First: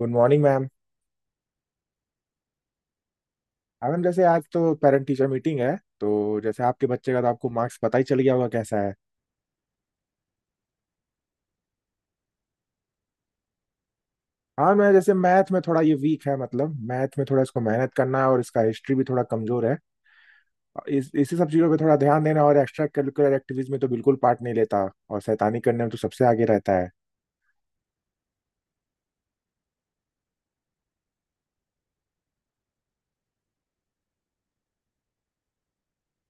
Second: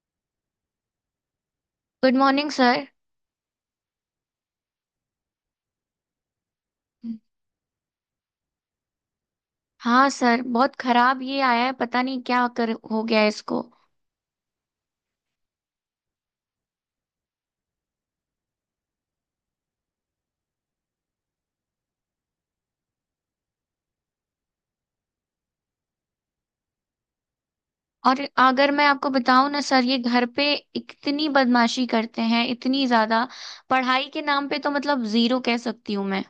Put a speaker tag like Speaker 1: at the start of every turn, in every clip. Speaker 1: Good morning ma'am.
Speaker 2: Good morning sir.
Speaker 1: हाँ ma'am, जैसे आज तो पेरेंट टीचर मीटिंग है, तो जैसे आपके बच्चे का तो आपको मार्क्स पता ही चल गया होगा, कैसा है?
Speaker 2: हाँ सर, बहुत खराब ये आया है। पता नहीं क्या कर हो गया है इसको।
Speaker 1: हाँ मैं, जैसे मैथ में थोड़ा ये वीक है, मतलब मैथ में थोड़ा इसको मेहनत करना है, और इसका हिस्ट्री भी थोड़ा कमजोर है। इस इसी सब चीज़ों पे थोड़ा ध्यान देना, और एक्स्ट्रा करिकुलर एक्टिविटीज में तो बिल्कुल पार्ट नहीं लेता, और शैतानी करने में तो सबसे आगे रहता है।
Speaker 2: और अगर मैं आपको बताऊं ना सर, ये घर पे इतनी बदमाशी करते हैं, इतनी ज्यादा। पढ़ाई के नाम पे तो मतलब जीरो कह सकती हूँ मैं।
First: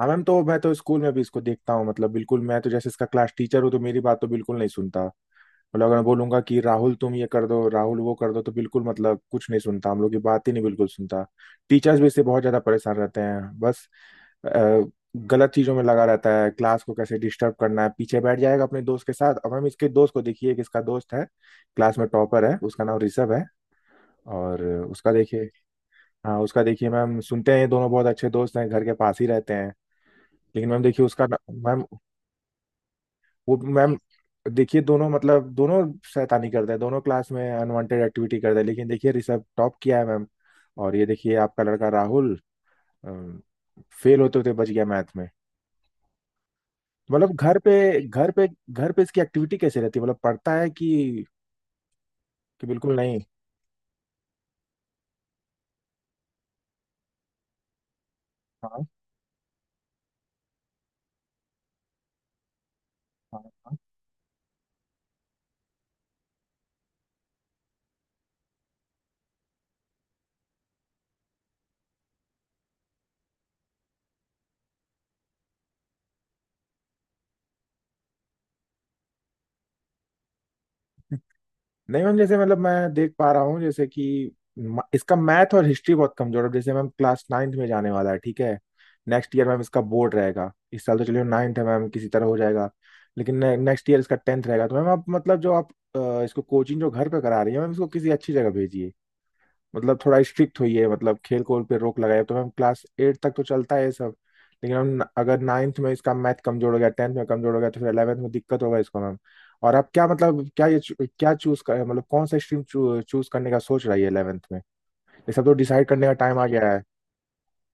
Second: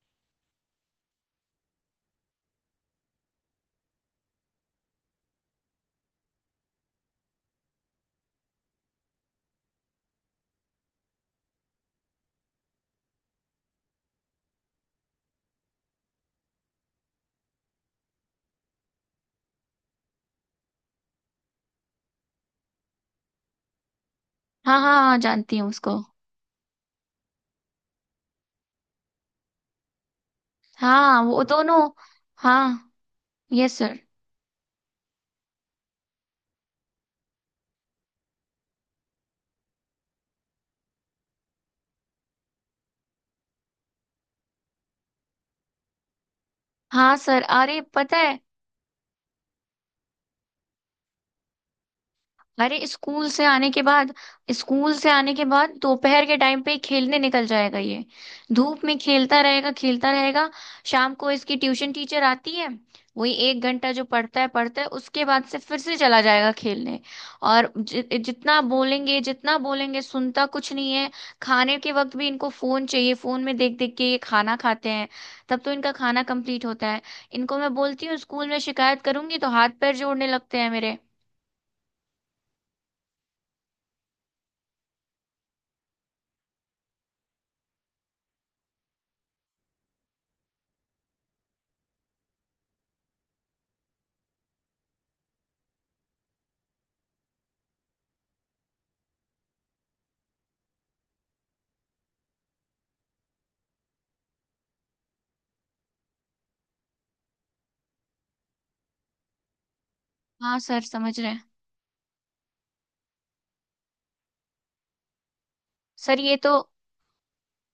Speaker 1: हाँ मैम, तो मैं तो स्कूल में भी इसको देखता हूँ, मतलब बिल्कुल, मैं तो जैसे इसका क्लास टीचर हूँ, तो मेरी बात तो बिल्कुल नहीं सुनता। मतलब अगर मैं बोलूंगा कि राहुल तुम ये कर दो, राहुल वो कर दो, तो बिल्कुल मतलब कुछ नहीं सुनता, हम लोग की बात ही नहीं बिल्कुल सुनता। टीचर्स भी इससे बहुत ज्यादा परेशान रहते हैं। बस अ, गलत चीजों में लगा रहता है, क्लास को कैसे डिस्टर्ब करना है। पीछे बैठ जाएगा अपने दोस्त के साथ। अब हम इसके दोस्त को देखिए, कि इसका दोस्त है, क्लास में टॉपर है, उसका नाम ऋषभ है। और
Speaker 2: हाँ हाँ
Speaker 1: उसका
Speaker 2: हाँ,
Speaker 1: देखिए,
Speaker 2: जानती हूँ उसको।
Speaker 1: हाँ उसका देखिए मैम, सुनते हैं ये दोनों बहुत अच्छे दोस्त हैं, घर के पास ही रहते हैं। लेकिन मैम देखिए
Speaker 2: हाँ,
Speaker 1: उसका
Speaker 2: वो दोनों।
Speaker 1: मैम,
Speaker 2: हाँ।
Speaker 1: वो
Speaker 2: यस
Speaker 1: मैम,
Speaker 2: सर।
Speaker 1: देखिए दोनों, मतलब दोनों शैतानी करते हैं, दोनों क्लास में अनवांटेड एक्टिविटी करते हैं, लेकिन देखिए ऋषभ टॉप किया है मैम। और ये देखिए आपका लड़का राहुल, फेल होते होते बच गया मैथ में।
Speaker 2: हाँ
Speaker 1: मतलब
Speaker 2: सर,
Speaker 1: घर पे
Speaker 2: अरे पता
Speaker 1: घर
Speaker 2: है।
Speaker 1: पे घर पे इसकी एक्टिविटी कैसे रहती है? मतलब पढ़ता है कि
Speaker 2: अरे,
Speaker 1: बिल्कुल नहीं?
Speaker 2: स्कूल से आने के बाद, स्कूल से आने के बाद दोपहर के टाइम पे ही खेलने निकल जाएगा ये।
Speaker 1: हाँ
Speaker 2: धूप में खेलता रहेगा, खेलता रहेगा। शाम को इसकी ट्यूशन टीचर आती है। वही एक
Speaker 1: हाँ।
Speaker 2: घंटा जो पढ़ता है पढ़ता है, उसके बाद से फिर से चला जाएगा खेलने। और जितना बोलेंगे सुनता कुछ नहीं है। खाने के वक्त भी इनको फोन चाहिए, फोन में देख देख के ये खाना खाते हैं, तब तो इनका खाना कंप्लीट होता है। इनको मैं बोलती हूँ स्कूल में शिकायत करूंगी तो हाथ पैर जोड़ने लगते हैं मेरे।
Speaker 1: नहीं मैम, जैसे मतलब मैं देख पा रहा हूँ, जैसे कि इसका मैथ और हिस्ट्री बहुत कमजोर है। जैसे मैम क्लास नाइन्थ में जाने वाला है, ठीक है। नेक्स्ट ईयर मैम इसका बोर्ड रहेगा। इस साल तो चलिए नाइन्थ है मैम, किसी तरह हो जाएगा। लेकिन नेक्स्ट ईयर इसका टेंथ रहेगा। तो मैम आप, मतलब जो आप इसको कोचिंग जो घर पे करा रही है मैम, इसको किसी अच्छी जगह भेजिए, मतलब थोड़ा स्ट्रिक्ट हुई है, मतलब खेल कूद पे रोक लगाई है। तो मैम क्लास एट तक तो चलता है ये सब, लेकिन हम अगर नाइन्थ में इसका मैथ कमजोर हो गया, टेंथ में कमजोर हो गया, तो फिर 11th में दिक्कत होगा इसको मैम। और आप क्या, मतलब
Speaker 2: हाँ
Speaker 1: क्या ये
Speaker 2: सर, समझ रहे
Speaker 1: क्या
Speaker 2: हैं।
Speaker 1: चूज कर, मतलब कौन सा स्ट्रीम चूज करने का सोच रही है 11th में? ये सब तो डिसाइड करने का
Speaker 2: सर ये
Speaker 1: टाइम आ
Speaker 2: तो
Speaker 1: गया है।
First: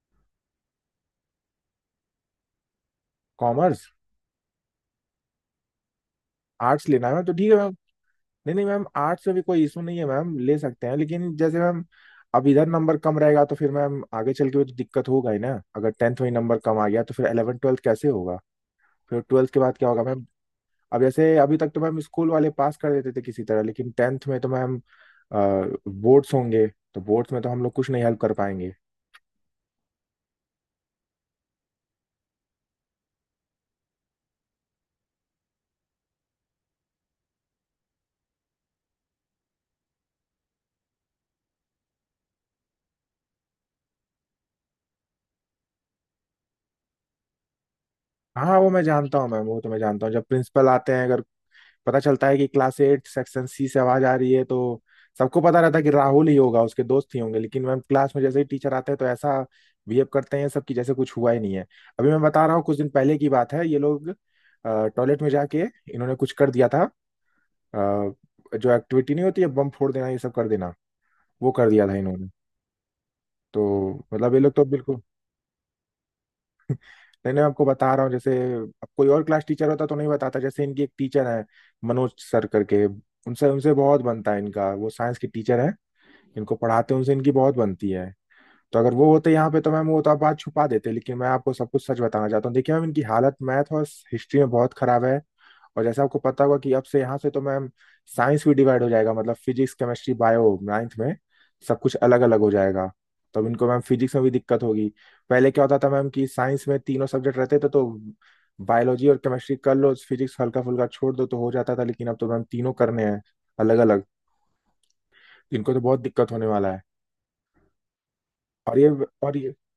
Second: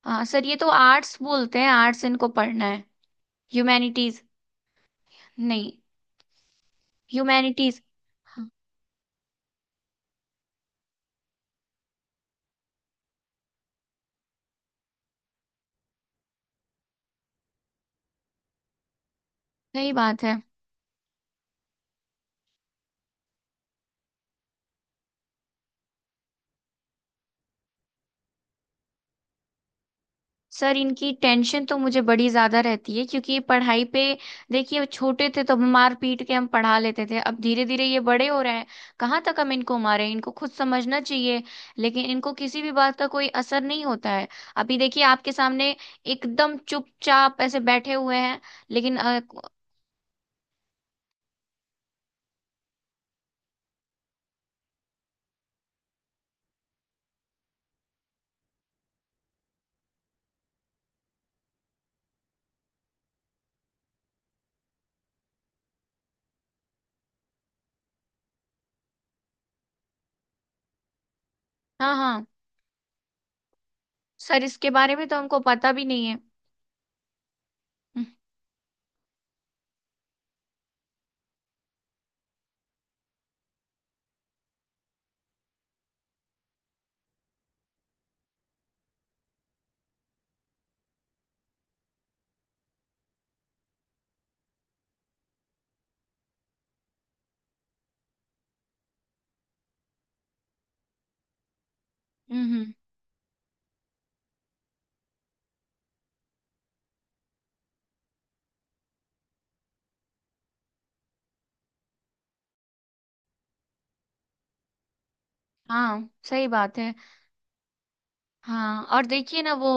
Speaker 2: हाँ सर, ये तो आर्ट्स बोलते हैं, आर्ट्स इनको पढ़ना है।
Speaker 1: Commerce
Speaker 2: humanities. नहीं,
Speaker 1: आर्ट्स लेना है मैम, तो ठीक है मैम।
Speaker 2: ह्यूमैनिटीज। हाँ,
Speaker 1: नहीं नहीं मैम, आर्ट्स में भी कोई इशू नहीं है मैम, ले सकते हैं, लेकिन जैसे मैम अब इधर नंबर कम रहेगा तो फिर मैम आगे चल के भी तो दिक्कत होगा ही ना। अगर टेंथ में ही नंबर कम आ गया तो फिर 11 ट्वेल्थ कैसे होगा? फिर ट्वेल्थ के बाद क्या
Speaker 2: सही
Speaker 1: होगा
Speaker 2: बात
Speaker 1: मैम?
Speaker 2: है।
Speaker 1: अब जैसे अभी तक तो मैम स्कूल वाले पास कर देते थे किसी तरह, लेकिन टेंथ में तो मैम बोर्ड्स होंगे, तो बोर्ड्स में तो हम लोग कुछ नहीं हेल्प कर पाएंगे।
Speaker 2: सर, इनकी टेंशन तो मुझे बड़ी ज्यादा रहती है क्योंकि ये पढ़ाई पे, देखिए छोटे थे तो हम मार पीट के हम पढ़ा लेते थे, अब धीरे धीरे ये बड़े हो रहे हैं। कहाँ तक हम इनको मारें, इनको खुद समझना चाहिए। लेकिन इनको किसी भी बात का कोई असर नहीं होता है। अभी देखिए आपके सामने एकदम चुपचाप ऐसे बैठे हुए हैं।
Speaker 1: हाँ वो मैं
Speaker 2: लेकिन
Speaker 1: जानता
Speaker 2: अ,
Speaker 1: हूँ मैम, वो तो मैं जानता हूँ, जब प्रिंसिपल आते हैं, अगर पता चलता है कि क्लास एट सेक्शन सी से आवाज आ रही है, तो सबको पता रहता है कि राहुल ही होगा, उसके दोस्त ही होंगे। लेकिन मैम क्लास में जैसे ही टीचर आते हैं, तो ऐसा बिहेव करते हैं सब, कि जैसे कुछ हुआ ही नहीं है। अभी मैं बता रहा हूँ, कुछ दिन पहले की बात है, ये लोग टॉयलेट में जाके इन्होंने कुछ कर दिया था। अ, जो एक्टिविटी नहीं होती है, बम फोड़ देना, ये सब कर देना, वो कर दिया
Speaker 2: हाँ
Speaker 1: था
Speaker 2: हाँ,
Speaker 1: इन्होंने। तो मतलब ये
Speaker 2: सर
Speaker 1: लोग तो
Speaker 2: इसके बारे
Speaker 1: बिल्कुल।
Speaker 2: में तो हमको पता भी नहीं है।
Speaker 1: नहीं नहीं, मैं आपको बता रहा
Speaker 2: हम्म।
Speaker 1: हूँ, जैसे अब कोई और क्लास टीचर होता तो नहीं बताता। जैसे इनकी एक टीचर है, मनोज सर करके, उनसे उनसे बहुत बनता है इनका, वो साइंस की टीचर है, इनको पढ़ाते हैं, उनसे इनकी बहुत बनती है। तो अगर वो होते यहाँ पे तो मैम वो तो आप बात छुपा देते, लेकिन मैं आपको सब कुछ सच बताना चाहता हूँ। देखिए मैम इनकी हालत मैथ और हिस्ट्री में बहुत खराब है। और जैसे आपको पता होगा कि अब से यहाँ से तो मैम साइंस भी डिवाइड हो जाएगा, मतलब फिजिक्स केमिस्ट्री बायो नाइन्थ में सब कुछ अलग अलग हो
Speaker 2: हम्म,
Speaker 1: जाएगा। तब इनको मैम फिजिक्स में भी दिक्कत होगी। पहले क्या होता था मैम कि साइंस में तीनों सब्जेक्ट रहते थे, तो बायोलॉजी और केमिस्ट्री कर लो, फिजिक्स हल्का फुल्का छोड़ दो तो हो जाता था, लेकिन अब तो मैम तीनों करने हैं अलग अलग। इनको तो बहुत
Speaker 2: हाँ
Speaker 1: दिक्कत होने
Speaker 2: सही
Speaker 1: वाला
Speaker 2: बात
Speaker 1: है।
Speaker 2: है।
Speaker 1: और
Speaker 2: हाँ
Speaker 1: ये
Speaker 2: और
Speaker 1: और
Speaker 2: देखिए ना,
Speaker 1: ये
Speaker 2: वो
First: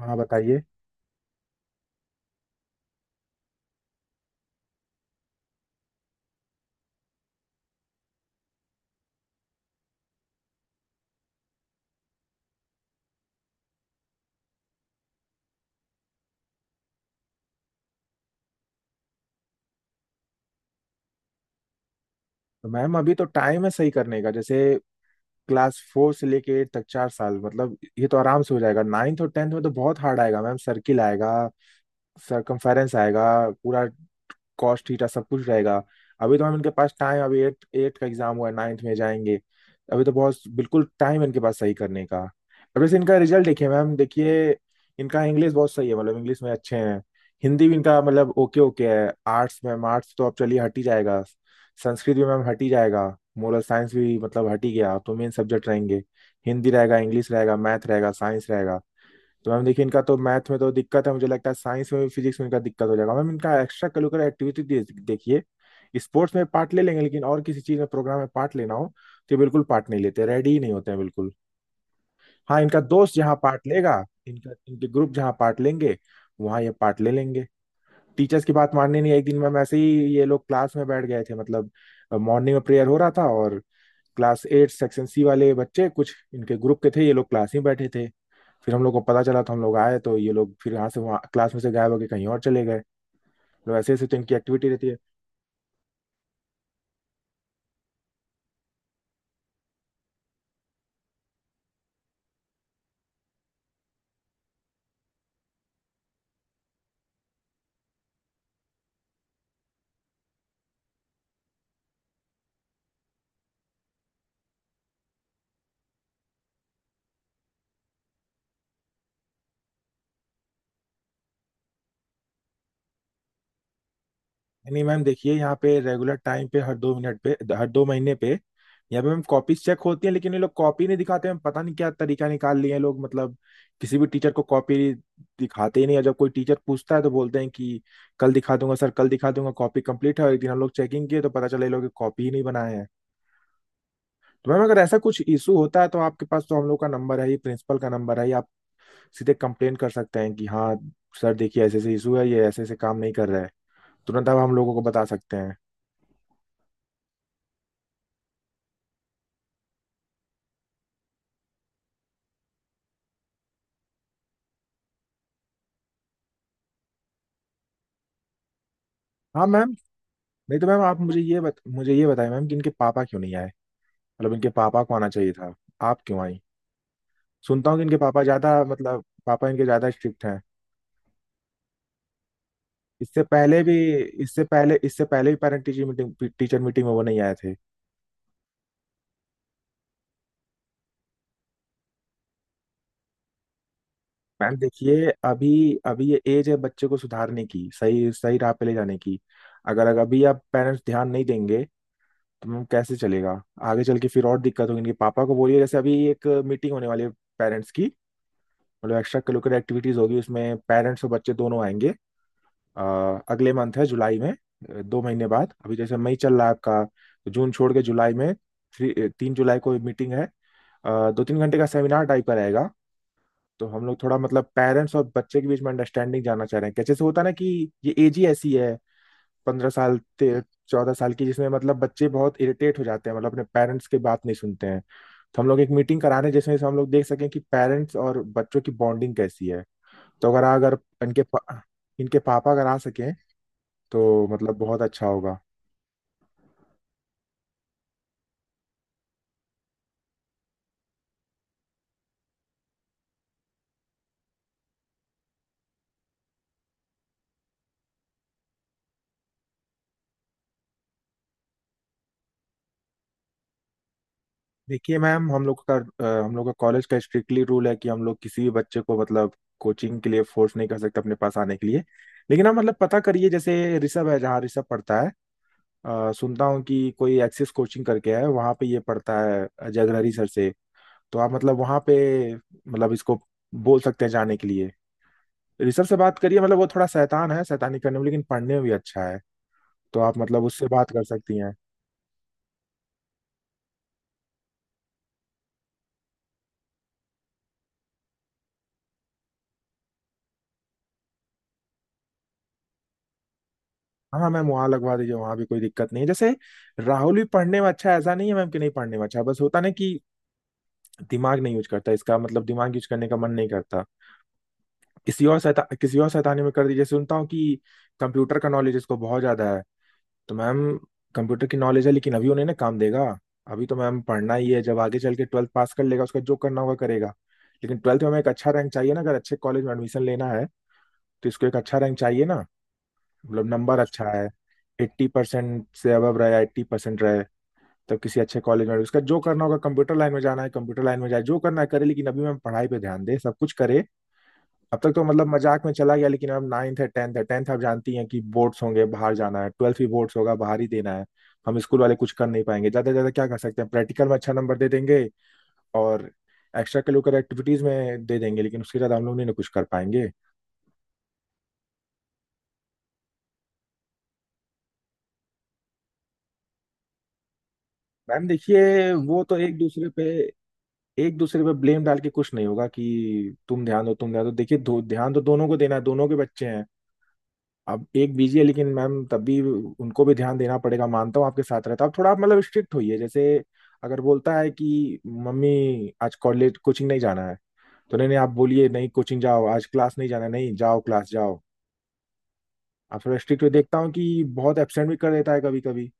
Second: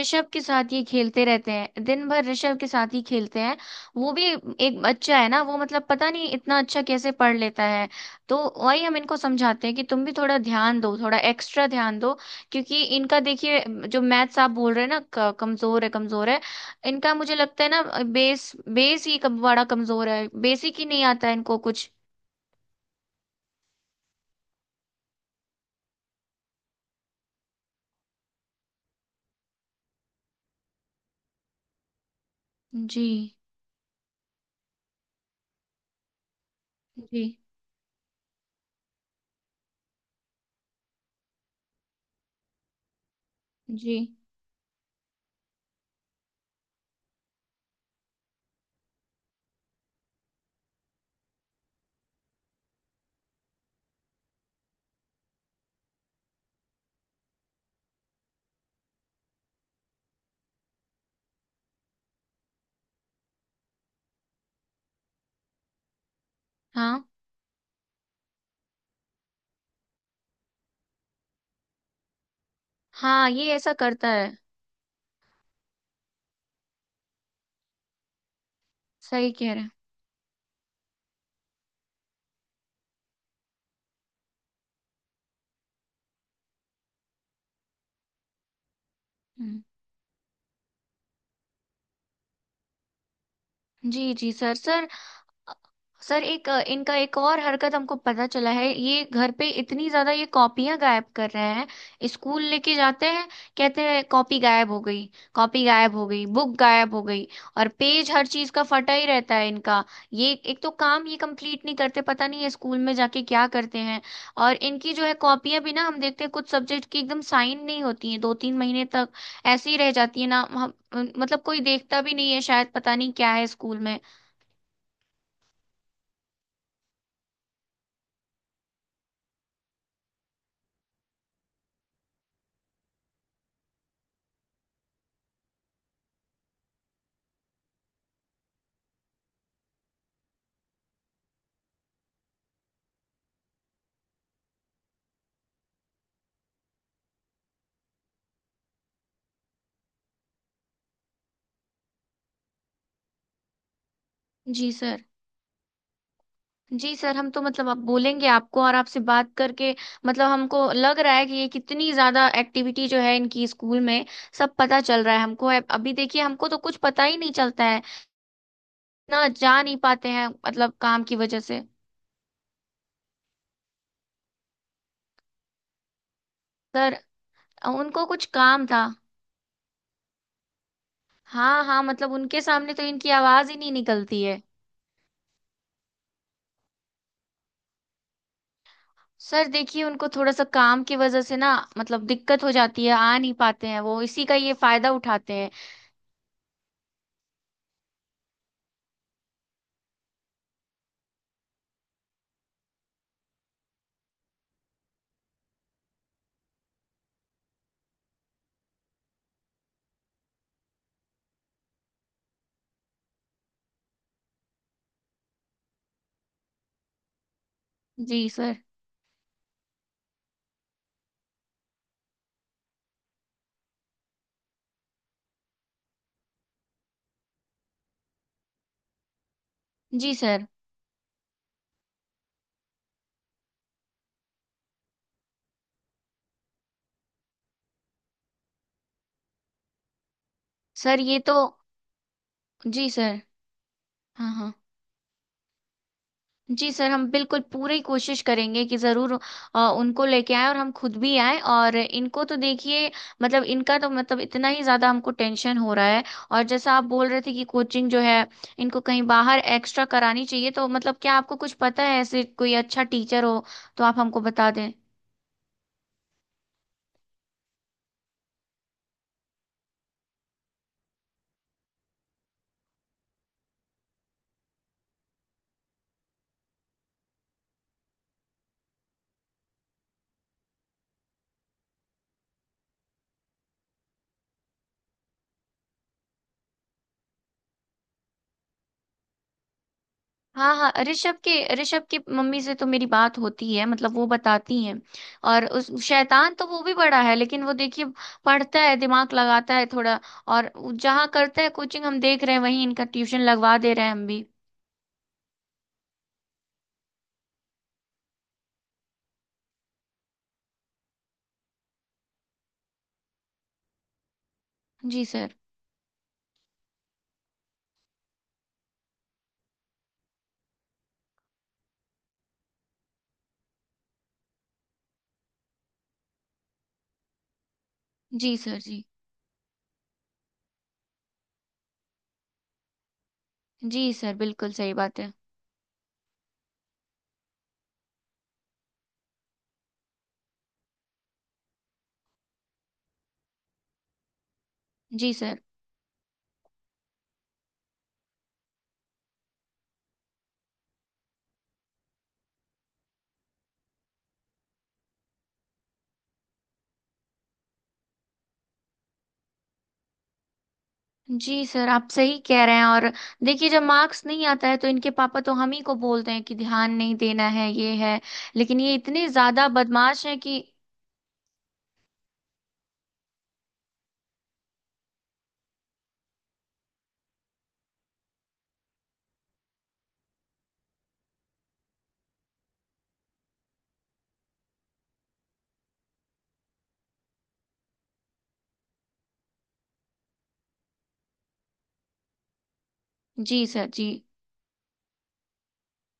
Speaker 1: हाँ
Speaker 2: के
Speaker 1: बताइए।
Speaker 2: साथ ये खेलते रहते हैं, दिन भर ऋषभ के साथ ही खेलते हैं। वो भी एक बच्चा है ना, वो मतलब पता नहीं इतना अच्छा कैसे पढ़ लेता है। तो वही हम इनको समझाते हैं कि तुम भी थोड़ा ध्यान दो, थोड़ा एक्स्ट्रा ध्यान दो। क्योंकि इनका देखिए, जो मैथ्स आप बोल रहे हैं ना, कमजोर है, कमजोर है। इनका मुझे लगता है ना, बेस बेस ही कम, बड़ा कमजोर है, बेसिक ही नहीं आता है इनको कुछ।
Speaker 1: तो मैम अभी तो टाइम है सही करने का। जैसे क्लास फोर से लेके एट तक 4 साल, मतलब ये तो आराम से हो जाएगा, नाइन्थ और टेंथ में तो बहुत हार्ड आएगा मैम। सर्किल आएगा, सरकमफेरेंस
Speaker 2: जी।
Speaker 1: आएगा पूरा, कॉस्ट थीटा सब कुछ रहेगा। अभी तो मैम इनके पास टाइम,
Speaker 2: जी
Speaker 1: अभी एट एट का एग्जाम हुआ है, नाइन्थ में जाएंगे, अभी तो बहुत बिल्कुल टाइम इनके पास सही करने का। अब जैसे इनका रिजल्ट देखिए मैम,
Speaker 2: जी।
Speaker 1: देखिए इनका इंग्लिश बहुत सही है, मतलब इंग्लिश में अच्छे हैं, हिंदी भी इनका मतलब ओके ओके है। आर्ट्स मैम, आर्ट्स तो अब चलिए हट ही जाएगा, संस्कृत भी मैम हट ही जाएगा, मोरल साइंस भी मतलब हट ही गया। अब तो मेन सब्जेक्ट रहेंगे, हिंदी रहेगा, इंग्लिश रहेगा, मैथ रहेगा, साइंस रहेगा। तो मैम देखिए इनका तो मैथ में तो दिक्कत है, मुझे लगता है साइंस में भी फिजिक्स में इनका दिक्कत हो जाएगा मैम। इनका एक्स्ट्रा करिकुलर एक्टिविटी देखिए, स्पोर्ट्स में पार्ट ले लेंगे,
Speaker 2: हाँ
Speaker 1: लेकिन और किसी चीज में, प्रोग्राम में पार्ट लेना हो तो ये बिल्कुल पार्ट नहीं लेते, रेडी ही नहीं होते हैं बिल्कुल। हाँ इनका दोस्त
Speaker 2: हाँ,
Speaker 1: जहाँ
Speaker 2: ये
Speaker 1: पार्ट
Speaker 2: ऐसा
Speaker 1: लेगा,
Speaker 2: करता है।
Speaker 1: इनका इनके ग्रुप जहाँ पार्ट लेंगे, वहाँ ये पार्ट ले लेंगे। टीचर्स की बात माननी नहीं। एक
Speaker 2: सही
Speaker 1: दिन
Speaker 2: कह
Speaker 1: मैम
Speaker 2: रहे हैं।
Speaker 1: ऐसे ही ये लोग क्लास में बैठ गए थे, मतलब मॉर्निंग में प्रेयर हो रहा था, और क्लास एट सेक्शन सी वाले बच्चे कुछ इनके ग्रुप के थे, ये लोग क्लास में बैठे थे, फिर हम लोग को पता चला तो हम
Speaker 2: हम्म।
Speaker 1: लोग आए, तो ये लोग फिर यहाँ से वहाँ क्लास में से गायब होकर कहीं और चले गए। तो ऐसे
Speaker 2: जी
Speaker 1: ऐसे तो
Speaker 2: जी
Speaker 1: इनकी
Speaker 2: सर,
Speaker 1: एक्टिविटी
Speaker 2: सर।
Speaker 1: रहती है।
Speaker 2: सर, इनका एक और हरकत हमको पता चला है, ये घर पे इतनी ज्यादा ये कॉपियां गायब कर रहे हैं। स्कूल लेके जाते हैं, कहते हैं कॉपी गायब हो गई, कॉपी गायब हो गई, बुक गायब हो गई। और पेज हर चीज का फटा ही रहता है इनका। ये एक तो काम ये कंप्लीट नहीं करते, पता नहीं ये स्कूल में जाके क्या करते हैं। और इनकी जो है कॉपियां भी ना, हम देखते हैं कुछ सब्जेक्ट की एकदम साइन नहीं होती है दो तीन महीने तक, ऐसी ही रह जाती है ना। हम मतलब कोई देखता भी नहीं है शायद, पता नहीं क्या है स्कूल में।
Speaker 1: नहीं मैम देखिए, यहाँ पे रेगुलर टाइम पे हर 2 मिनट पे, हर 2 महीने पे यहाँ पे मैम कॉपीज चेक होती है, लेकिन ये लोग कॉपी नहीं दिखाते हैं, पता नहीं क्या तरीका निकाल लिए हैं लोग, मतलब किसी भी टीचर को कॉपी दिखाते ही नहीं, और जब कोई टीचर पूछता है तो बोलते हैं कि कल दिखा दूंगा सर, कल दिखा दूंगा, कॉपी कंप्लीट है, और एक दिन हम लोग चेकिंग किए तो पता चला ये लोग कॉपी ही नहीं बनाए हैं। तो मैम अगर ऐसा कुछ इशू होता है तो आपके पास तो हम लोग का नंबर है ही, प्रिंसिपल का नंबर है ही, आप सीधे कंप्लेन कर सकते हैं कि हाँ सर देखिए ऐसे ऐसे इशू है, ये ऐसे ऐसे काम नहीं कर रहा है, तुरंत आप हम
Speaker 2: जी
Speaker 1: लोगों को
Speaker 2: सर।
Speaker 1: बता सकते हैं।
Speaker 2: जी सर, हम तो मतलब आप बोलेंगे आपको, और आपसे बात करके मतलब हमको लग रहा है कि ये कितनी ज्यादा एक्टिविटी जो है इनकी स्कूल में, सब पता चल रहा है हमको। अभी देखिए, हमको तो कुछ पता ही नहीं चलता है, ना
Speaker 1: हाँ
Speaker 2: जा
Speaker 1: मैम।
Speaker 2: नहीं पाते हैं
Speaker 1: नहीं तो
Speaker 2: मतलब
Speaker 1: मैम आप
Speaker 2: काम की
Speaker 1: मुझे
Speaker 2: वजह
Speaker 1: ये
Speaker 2: से।
Speaker 1: मुझे ये बताएं मैम कि इनके पापा क्यों नहीं आए? मतलब इनके पापा को आना चाहिए था, आप क्यों आई?
Speaker 2: सर,
Speaker 1: सुनता हूँ कि इनके
Speaker 2: उनको
Speaker 1: पापा
Speaker 2: कुछ
Speaker 1: ज्यादा,
Speaker 2: काम था।
Speaker 1: मतलब पापा इनके ज्यादा स्ट्रिक्ट हैं।
Speaker 2: हाँ हाँ, मतलब उनके सामने तो इनकी
Speaker 1: इससे
Speaker 2: आवाज ही
Speaker 1: पहले
Speaker 2: नहीं
Speaker 1: भी,
Speaker 2: निकलती है।
Speaker 1: इससे पहले भी पेरेंट टीचर मीटिंग में वो नहीं आए थे।
Speaker 2: सर देखिए, उनको थोड़ा सा काम की वजह से ना मतलब दिक्कत हो जाती है, आ नहीं पाते हैं, वो इसी का ये
Speaker 1: मैम
Speaker 2: फायदा
Speaker 1: देखिए,
Speaker 2: उठाते
Speaker 1: अभी
Speaker 2: हैं।
Speaker 1: अभी ये एज है बच्चे को सुधारने की, सही सही राह पे ले जाने की। अगर अगर अभी आप पेरेंट्स ध्यान नहीं देंगे तो कैसे चलेगा? आगे चल के फिर और दिक्कत होगी। इनके पापा को बोलिए, जैसे अभी एक मीटिंग होने वाली है पेरेंट्स की, मतलब एक्स्ट्रा करिकुलर एक्टिविटीज होगी, उसमें पेरेंट्स और बच्चे दोनों आएंगे। अ, अगले मंथ है, जुलाई में, 2 महीने बाद। अभी जैसे मई चल रहा है आपका, तो जून छोड़ के जुलाई
Speaker 2: जी
Speaker 1: में।
Speaker 2: सर।
Speaker 1: थ्री तीन जुलाई को मीटिंग है। 2-3 घंटे का सेमिनार टाइप का रहेगा। तो हम लोग थोड़ा, मतलब पेरेंट्स और बच्चे के बीच में अंडरस्टैंडिंग जानना चाह रहे हैं। कैसे से होता है ना कि ये एज ही ऐसी है, 15 साल
Speaker 2: जी सर।
Speaker 1: 14 साल की, जिसमें मतलब बच्चे बहुत इरिटेट हो जाते हैं, मतलब अपने पेरेंट्स की बात नहीं सुनते हैं। तो हम लोग एक मीटिंग करा रहे हैं जिसमें से हम लोग देख सकें कि पेरेंट्स और बच्चों की बॉन्डिंग कैसी है। तो अगर अगर
Speaker 2: सर ये
Speaker 1: इनके
Speaker 2: तो।
Speaker 1: पा, इनके पापा अगर आ
Speaker 2: जी
Speaker 1: सकें
Speaker 2: सर।
Speaker 1: तो
Speaker 2: हाँ हाँ।
Speaker 1: मतलब बहुत अच्छा होगा।
Speaker 2: जी सर, हम बिल्कुल पूरी कोशिश करेंगे कि ज़रूर उनको लेके आए, और हम खुद भी आए। और इनको तो देखिए, मतलब इनका तो मतलब इतना ही ज़्यादा हमको टेंशन हो रहा है। और जैसा आप बोल रहे थे कि कोचिंग जो है, इनको कहीं बाहर एक्स्ट्रा करानी चाहिए, तो मतलब क्या आपको कुछ पता है ऐसे कोई अच्छा टीचर हो, तो आप हमको बता दें।
Speaker 1: देखिए मैम हम लोग का कॉलेज का स्ट्रिक्टली रूल है कि हम लोग किसी भी बच्चे को मतलब कोचिंग के लिए फोर्स नहीं कर सकते, अपने पास आने के लिए। लेकिन आप मतलब पता करिए, जैसे ऋषभ है, जहाँ ऋषभ पढ़ता है, सुनता हूँ कि कोई एक्सिस कोचिंग करके है, वहाँ पे ये पढ़ता है जगहरी सर से। तो आप मतलब वहाँ पे, मतलब इसको बोल सकते हैं जाने के लिए। ऋषभ से बात करिए, मतलब वो थोड़ा शैतान है शैतानी करने में, लेकिन पढ़ने में भी अच्छा है, तो आप मतलब
Speaker 2: हाँ
Speaker 1: उससे
Speaker 2: हाँ,
Speaker 1: बात कर
Speaker 2: ऋषभ के,
Speaker 1: सकती हैं।
Speaker 2: ऋषभ की मम्मी से तो मेरी बात होती है, मतलब वो बताती हैं। और उस शैतान तो वो भी बड़ा है, लेकिन वो देखिए पढ़ता है, दिमाग लगाता है थोड़ा। और जहाँ करता है कोचिंग हम देख रहे हैं, वहीं इनका ट्यूशन लगवा दे रहे हैं हम
Speaker 1: हाँ
Speaker 2: भी।
Speaker 1: हाँ मैम वहाँ लगवा दीजिए, वहाँ भी कोई दिक्कत नहीं है, जैसे राहुल भी पढ़ने में अच्छा है, ऐसा नहीं है मैम कि नहीं पढ़ने में अच्छा है, बस होता ना कि दिमाग नहीं यूज करता, इसका मतलब दिमाग यूज करने का मन नहीं करता।
Speaker 2: जी सर।
Speaker 1: किसी और शैतानी में कर दीजिए। सुनता हूँ कि कंप्यूटर का नॉलेज इसको बहुत ज्यादा है। तो मैम, कंप्यूटर की नॉलेज है, लेकिन अभी उन्हें ना काम देगा। अभी तो मैम पढ़ना ही है। जब आगे चल के ट्वेल्थ पास कर लेगा, उसका जो करना होगा करेगा, लेकिन ट्वेल्थ में हमें एक
Speaker 2: जी
Speaker 1: अच्छा
Speaker 2: सर।
Speaker 1: रैंक
Speaker 2: जी।
Speaker 1: चाहिए ना, अगर अच्छे कॉलेज में एडमिशन लेना है। तो इसको एक अच्छा रैंक चाहिए ना, मतलब नंबर
Speaker 2: जी
Speaker 1: अच्छा
Speaker 2: सर,
Speaker 1: है,
Speaker 2: बिल्कुल सही बात
Speaker 1: एट्टी
Speaker 2: है।
Speaker 1: परसेंट से अबव रहे, 80% रहे। तब किसी अच्छे कॉलेज में, उसका जो करना होगा कंप्यूटर लाइन में जाना है, कंप्यूटर लाइन में जाए, जो करना है करे, लेकिन अभी मैम पढ़ाई पे ध्यान दे, सब कुछ करे। अब तक तो
Speaker 2: जी
Speaker 1: मतलब
Speaker 2: सर।
Speaker 1: मजाक में चला गया, लेकिन अब नाइन्थ है, टेंथ है। टेंथ आप जानती हैं कि बोर्ड्स होंगे, बाहर जाना है, ट्वेल्थ भी बोर्ड्स होगा, बाहर ही देना है। हम स्कूल वाले कुछ कर नहीं पाएंगे, ज़्यादा से ज़्यादा क्या कर सकते हैं, प्रैक्टिकल में अच्छा नंबर दे देंगे, और एक्स्ट्रा करिकुलर एक्टिविटीज़ में दे देंगे, लेकिन उसके ज़्यादा हम लोग नहीं ना कुछ कर पाएंगे।
Speaker 2: जी सर, आप सही कह रहे हैं। और देखिए, जब मार्क्स नहीं आता है तो इनके पापा तो हम ही को बोलते हैं कि ध्यान नहीं देना है, ये है।
Speaker 1: मैम
Speaker 2: लेकिन ये
Speaker 1: देखिए,
Speaker 2: इतने
Speaker 1: वो तो
Speaker 2: ज्यादा
Speaker 1: एक दूसरे पे
Speaker 2: बदमाश हैं कि,
Speaker 1: एक दूसरे पे ब्लेम डाल के कुछ नहीं होगा कि तुम ध्यान दो, तुम ध्यान दो। देखिए ध्यान तो दोनों को देना है, दोनों के बच्चे हैं। अब एक बीजी है, लेकिन मैम तब भी उनको भी ध्यान देना पड़ेगा, मानता हूँ आपके साथ रहता, अब थोड़ा आप मतलब स्ट्रिक्ट होइए। जैसे अगर बोलता है कि मम्मी आज कॉलेज कोचिंग नहीं जाना है, तो नहीं नहीं आप बोलिए नहीं कोचिंग जाओ। आज क्लास नहीं जाना है, नहीं जाओ क्लास जाओ। आप थोड़ा स्ट्रिक्ट
Speaker 2: जी
Speaker 1: हुए,
Speaker 2: सर।
Speaker 1: देखता
Speaker 2: जी।
Speaker 1: हूँ कि बहुत एबसेंट भी कर देता है कभी कभी।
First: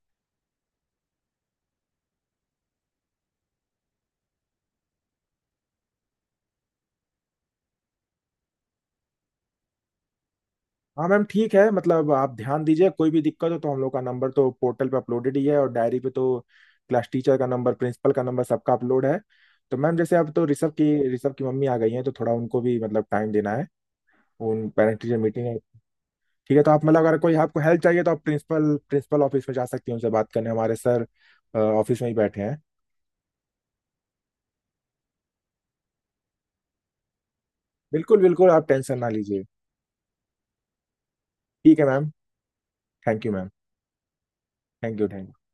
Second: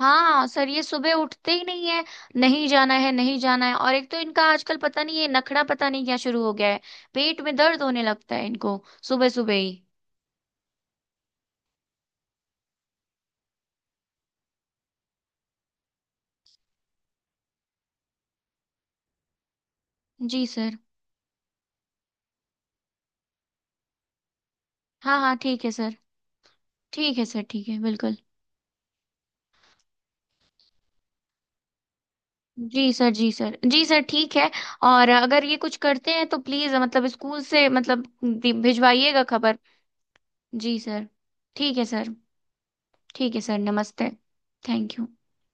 Speaker 2: हाँ सर, ये सुबह उठते ही नहीं है। नहीं जाना है, नहीं जाना है। और एक तो इनका आजकल पता नहीं ये नखड़ा पता नहीं क्या शुरू हो गया है, पेट में दर्द होने लगता है इनको सुबह सुबह ही।
Speaker 1: हाँ मैम ठीक है, मतलब आप ध्यान दीजिए, कोई भी दिक्कत हो तो हम लोग का नंबर तो पोर्टल पे अपलोडेड ही है, और डायरी पे तो क्लास टीचर का नंबर, प्रिंसिपल का नंबर सबका अपलोड है। तो मैम जैसे अब तो
Speaker 2: जी
Speaker 1: ऋषभ
Speaker 2: सर।
Speaker 1: की ऋषभ की मम्मी आ गई हैं तो थोड़ा उनको भी मतलब टाइम देना है, उन पेरेंट टीचर
Speaker 2: हाँ हाँ
Speaker 1: मीटिंग है।
Speaker 2: ठीक है सर।
Speaker 1: ठीक है, तो आप मतलब अगर
Speaker 2: ठीक है
Speaker 1: कोई
Speaker 2: सर।
Speaker 1: आपको
Speaker 2: ठीक है,
Speaker 1: हेल्प चाहिए तो
Speaker 2: बिल्कुल।
Speaker 1: आप प्रिंसिपल प्रिंसिपल ऑफिस में जा सकती हैं, उनसे बात करने, हमारे सर ऑफिस में ही बैठे हैं।
Speaker 2: जी सर, जी सर, जी सर, ठीक है। और अगर ये कुछ करते हैं तो प्लीज मतलब स्कूल से मतलब
Speaker 1: बिल्कुल बिल्कुल, आप टेंशन ना
Speaker 2: भिजवाइएगा
Speaker 1: लीजिए।
Speaker 2: खबर। जी सर। ठीक
Speaker 1: ठीक
Speaker 2: है
Speaker 1: है मैम।
Speaker 2: सर।
Speaker 1: थैंक यू
Speaker 2: ठीक है
Speaker 1: मैम।
Speaker 2: सर, नमस्ते। Thank
Speaker 1: thank you
Speaker 2: you.
Speaker 1: Thank you.